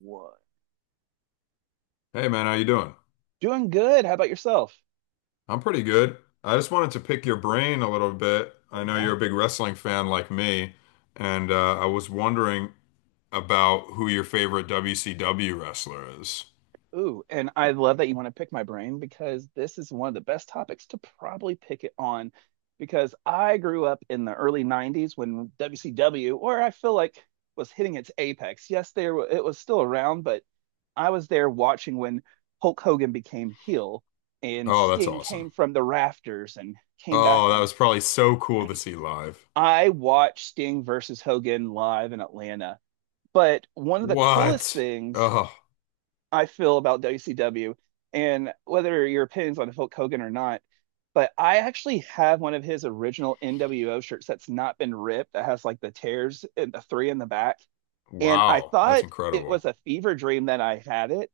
What? Hey man, how you doing? Doing good. How about yourself? I'm pretty good. I just wanted to pick your brain a little bit. Oh I know yeah. you're a big wrestling fan like me, and I was wondering about who your favorite WCW wrestler is. Ooh, and I love that you want to pick my brain because this is one of the best topics to probably pick it on because I grew up in the early 90s when WCW, or I feel like, was hitting its apex. Yes, it was still around, but I was there watching when Hulk Hogan became heel and Oh, that's Sting came awesome. from the rafters and came back Oh, that on. was probably so cool to see live. I watched Sting versus Hogan live in Atlanta. But one of the coolest What? things Oh, I feel about WCW, and whether your opinions on Hulk Hogan or not. But I actually have one of his original NWO shirts that's not been ripped, that has like the tears and the three in the back. And I wow. That's thought it was incredible. a fever dream that I had it.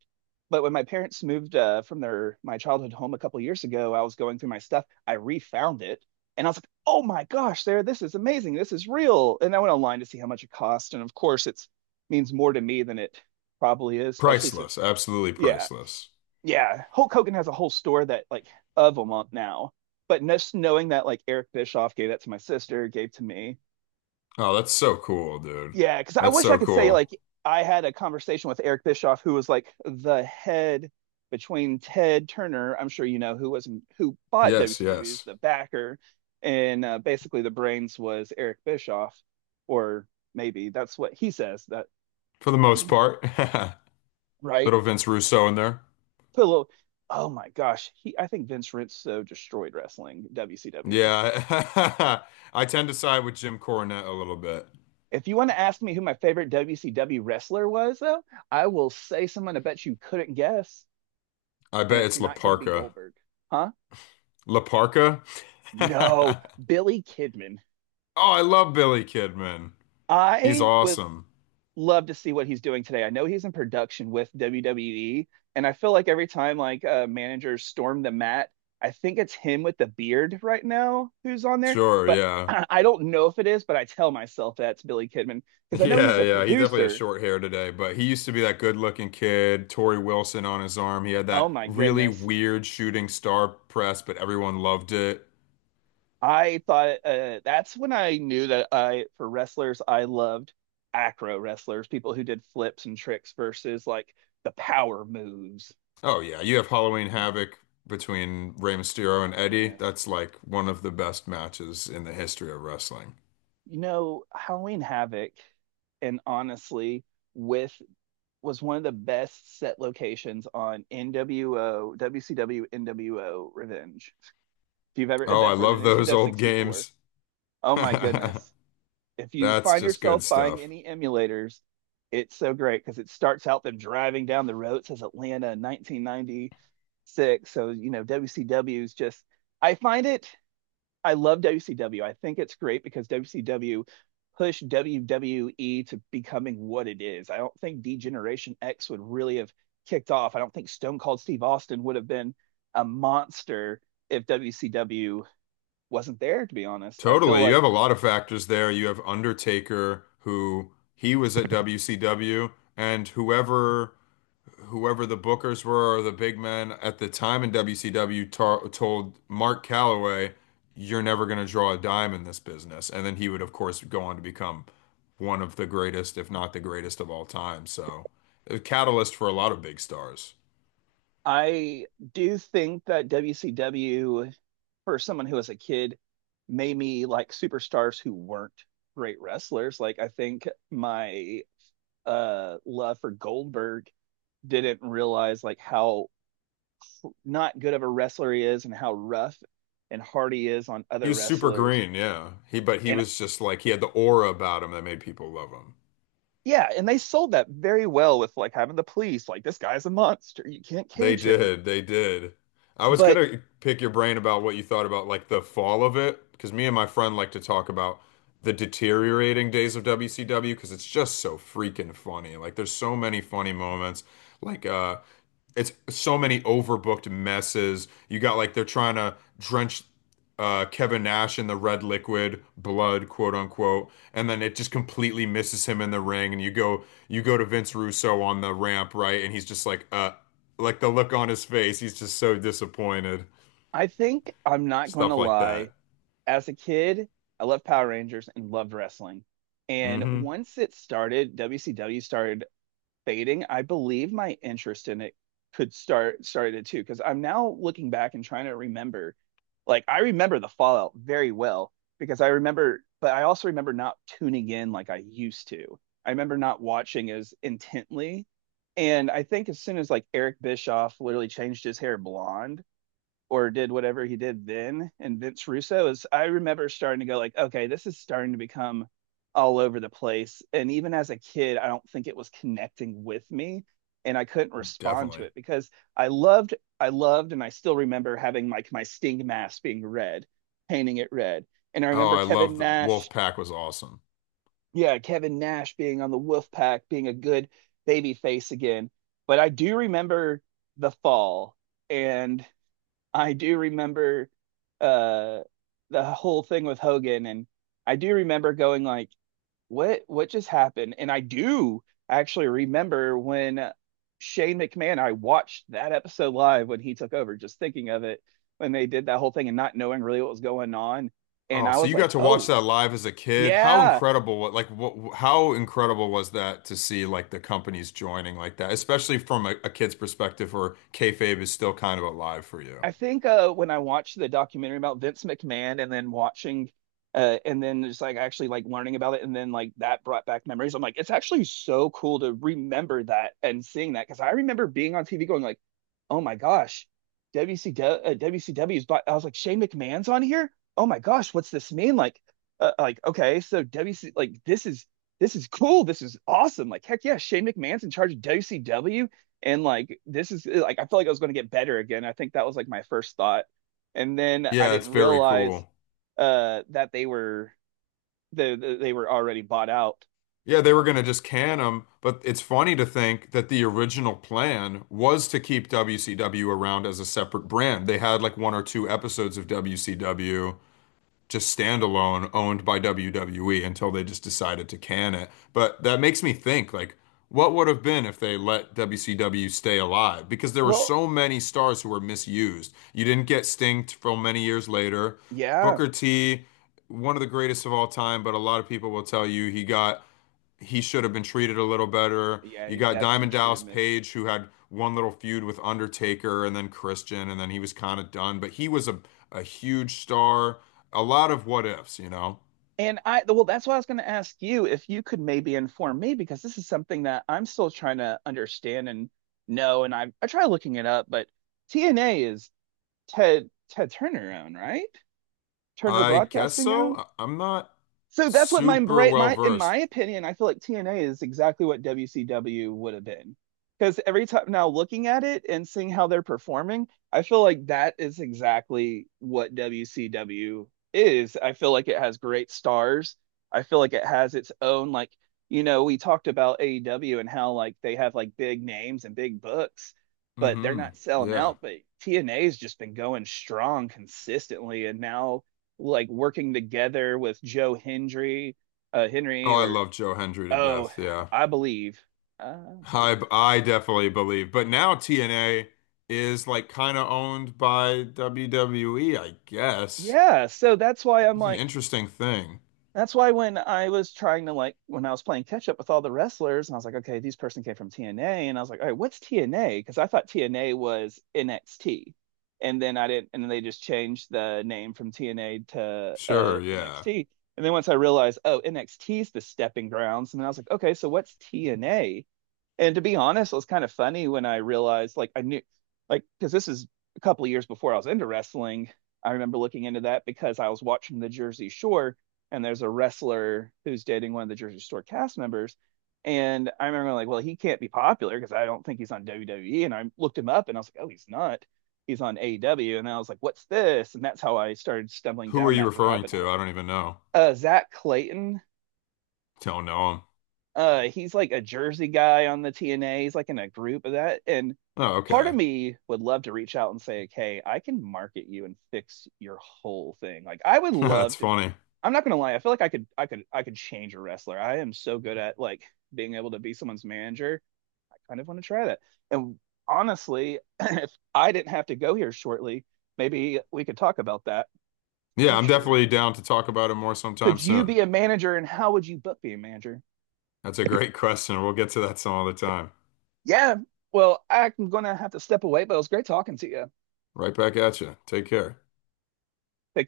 But when my parents moved from their my childhood home a couple years ago, I was going through my stuff. I refound it, and I was like, "Oh my gosh, Sarah, this is amazing! This is real!" And I went online to see how much it cost, and of course, it's means more to me than it probably is, especially Priceless. since. Absolutely Yeah, priceless. yeah. Hulk Hogan has a whole store that like of them up now. But just knowing that like Eric Bischoff gave that to my sister, gave to me. Oh, that's so cool, dude. Yeah, because I That's wish I so could say like cool. I had a conversation with Eric Bischoff, who was like the head between Ted Turner, I'm sure you know, who was not who bought Yes, WCW, is yes. the backer, and basically the brains was Eric Bischoff, or maybe that's what he says that. For the most part. Right. Little Vince Russo in there. Put a little. Oh my gosh, he. I think Vince Rizzo destroyed wrestling WCW. Yeah, I tend to side with Jim Cornette a little bit. If you want to ask me who my favorite WCW wrestler was, though, I will say someone I bet you couldn't guess, I and bet it's it's not going to be Laparca. Goldberg, huh? Laparca? No, Billy Kidman. Oh, I love Billy Kidman. He's I would awesome. love to see what he's doing today. I know he's in production with WWE, and I feel like every time like managers storm the mat, I think it's him with the beard right now who's on there. Sure, But yeah. I don't know if it is, but I tell myself that's Billy Kidman because I know he's Yeah, a yeah. He definitely has producer. short hair today, but he used to be that good-looking kid, Tori Wilson on his arm. He had Oh that my really goodness. weird shooting star press, but everyone loved it. I thought that's when I knew that for wrestlers, I loved acro wrestlers, people who did flips and tricks versus like the power moves. Oh, yeah. You have Halloween Havoc between Rey Oh Mysterio my and Eddie. goodness. That's like one of the best matches in the history of wrestling. You know, Halloween Havoc, and honestly, with was one of the best set locations on NWO, WCW, NWO Revenge. If you've ever Oh, I that for the love those Nintendo old 64, games. oh my goodness. If you That's find just yourself good buying stuff. any emulators, it's so great because it starts out them driving down the road. It says Atlanta 1996. So, you know, WCW is just, I find it I love WCW. I think it's great because WCW pushed WWE to becoming what it is. I don't think Degeneration X would really have kicked off. I don't think Stone Cold Steve Austin would have been a monster if WCW wasn't there, to be honest. I feel Totally. You like have a lot of factors there. You have Undertaker, who he was at WCW, and whoever the bookers were or the big men at the time in WCW tar told Mark Calloway, "You're never going to draw a dime in this business." And then he would, of course, go on to become one of the greatest, if not the greatest of all time. So, a catalyst for a lot of big stars. I do think that WCW, for someone who was a kid, made me like superstars who weren't great wrestlers. Like I think my love for Goldberg didn't realize like how not good of a wrestler he is and how rough and hard he is on He other was super wrestlers. green, yeah. He but he And was just like he had the aura about him that made people love him. yeah, and they sold that very well with like having the police like this guy's a monster. You can't They cage him. did. They did. I was But gonna pick your brain about what you thought about like the fall of it, because me and my friend like to talk about the deteriorating days of WCW because it's just so freaking funny. Like there's so many funny moments. Like it's so many overbooked messes. You got like they're trying to drench Kevin Nash in the red liquid blood, quote unquote, and then it just completely misses him in the ring. And you go to Vince Russo on the ramp, right? And he's just like the look on his face. He's just so disappointed. I think I'm not going to Stuff like lie. that. As a kid, I loved Power Rangers and loved wrestling. And Hmm. once it started, WCW started fading, I believe my interest in it could started too, because I'm now looking back and trying to remember. Like I remember the Fallout very well because I remember, but I also remember not tuning in like I used to. I remember not watching as intently. And I think as soon as like Eric Bischoff literally changed his hair blonde, or did whatever he did then and Vince Russo is, I remember starting to go like, okay, this is starting to become all over the place. And even as a kid, I don't think it was connecting with me, and I couldn't respond to Definitely. it because I loved I loved and I still remember having like my sting mask being red, painting it red. And I Oh, remember I Kevin love the Nash, Wolf Pack was awesome. yeah, Kevin Nash being on the Wolfpack, being a good baby face again. But I do remember the fall, and I do remember uh the whole thing with Hogan, and I do remember going like, what just happened? And I do actually remember when Shane McMahon, I watched that episode live when he took over, just thinking of it when they did that whole thing and not knowing really what was going on. And Oh, I so was you got like, to watch oh, that live as a kid. How yeah, incredible, like what, how incredible was that to see like the companies joining like that, especially from a kid's perspective where kayfabe is still kind of alive for you. I think when I watched the documentary about Vince McMahon and then watching and then just like actually like learning about it and then like that brought back memories. I'm like, it's actually so cool to remember that and seeing that because I remember being on TV going like, oh my gosh, WCW, WCW's, but I was like, Shane McMahon's on here? Oh my gosh, what's this mean? Like, like, okay, so WC like this is cool. This is awesome. Like, heck yeah, Shane McMahon's in charge of WCW, and like this is like I felt like I was going to get better again. I think that was like my first thought, and then I Yeah, it's didn't very realize cool. That they were the they were already bought out. Yeah, they were I'll going think, to just can him, but it's funny to think that the original plan was to keep WCW around as a separate brand. They had like one or two episodes of WCW just standalone, owned by WWE until they just decided to can it. But that makes me think like what would have been if they let WCW stay alive? Because there were well, so many stars who were misused. You didn't get Sting till many years later. yeah, Booker T, one of the greatest of all time, but a lot of people will tell you he should have been treated a little better. yeah, You he got definitely Diamond treated Dallas Miss. Page, who had one little feud with Undertaker and then Christian, and then he was kind of done, but a huge star. A lot of what ifs, you know? And I, well, that's why I was going to ask you if you could maybe inform me, because this is something that I'm still trying to understand and know, and I try looking it up, but TNA is Ted Turner own, right? Turner I guess Broadcasting so. own. I- am not So that's what my super brain, well my in my versed. opinion, I feel like TNA is exactly what WCW would have been. Because every time now looking at it and seeing how they're performing, I feel like that is exactly what WCW is. I feel like it has great stars. I feel like it has its own like, you know, we talked about AEW and how like they have like big names and big books, but they're Hmm. not selling Yeah. out. But TNA's just been going strong consistently, and now like working together with Joe Hendry, Oh, Henry, I or love Joe Hendry to oh, death. Yeah. I believe, I I believe, I definitely believe. But now TNA is like kind of owned by WWE, I guess, yeah. So that's why which I'm is an like, interesting thing. that's why when I was trying to like, when I was playing catch up with all the wrestlers, and I was like, okay, this person came from TNA, and I was like, all right, what's TNA? Because I thought TNA was NXT, and then I didn't, and then they just changed the name from TNA to Sure, yeah. NXT. And then once I realized, oh, NXT is the stepping grounds, and then I was like, okay, so what's TNA? And to be honest, it was kind of funny when I realized, like, I knew, like, because this is a couple of years before I was into wrestling. I remember looking into that because I was watching the Jersey Shore, and there's a wrestler who's dating one of the Jersey Shore cast members. And I remember, like, well, he can't be popular because I don't think he's on WWE. And I looked him up and I was like, oh, he's not. He's on AEW. And I was like, what's this? And that's how I started stumbling Who are down you that referring rabbit to? hole. I don't even know. Zach Clayton Don't know him. He's like a Jersey guy on the TNA. He's like in a group of that. And Oh, part of okay. me would love to reach out and say, "Hey, I can market you and fix your whole thing." Like I would That's love to. funny. I'm not gonna lie. I feel like I could change a wrestler. I am so good at like being able to be someone's manager. I kind of want to try that. And honestly, if I didn't have to go here shortly, maybe we could talk about that Yeah, I'm future. definitely down to talk about it more sometime Could you soon. be a manager, and how would you book be a manager? That's a great question. We'll get to that some other time. Yeah. Well, I'm gonna have to step away, but it was great talking to you. Right back at you. Take care. Take care.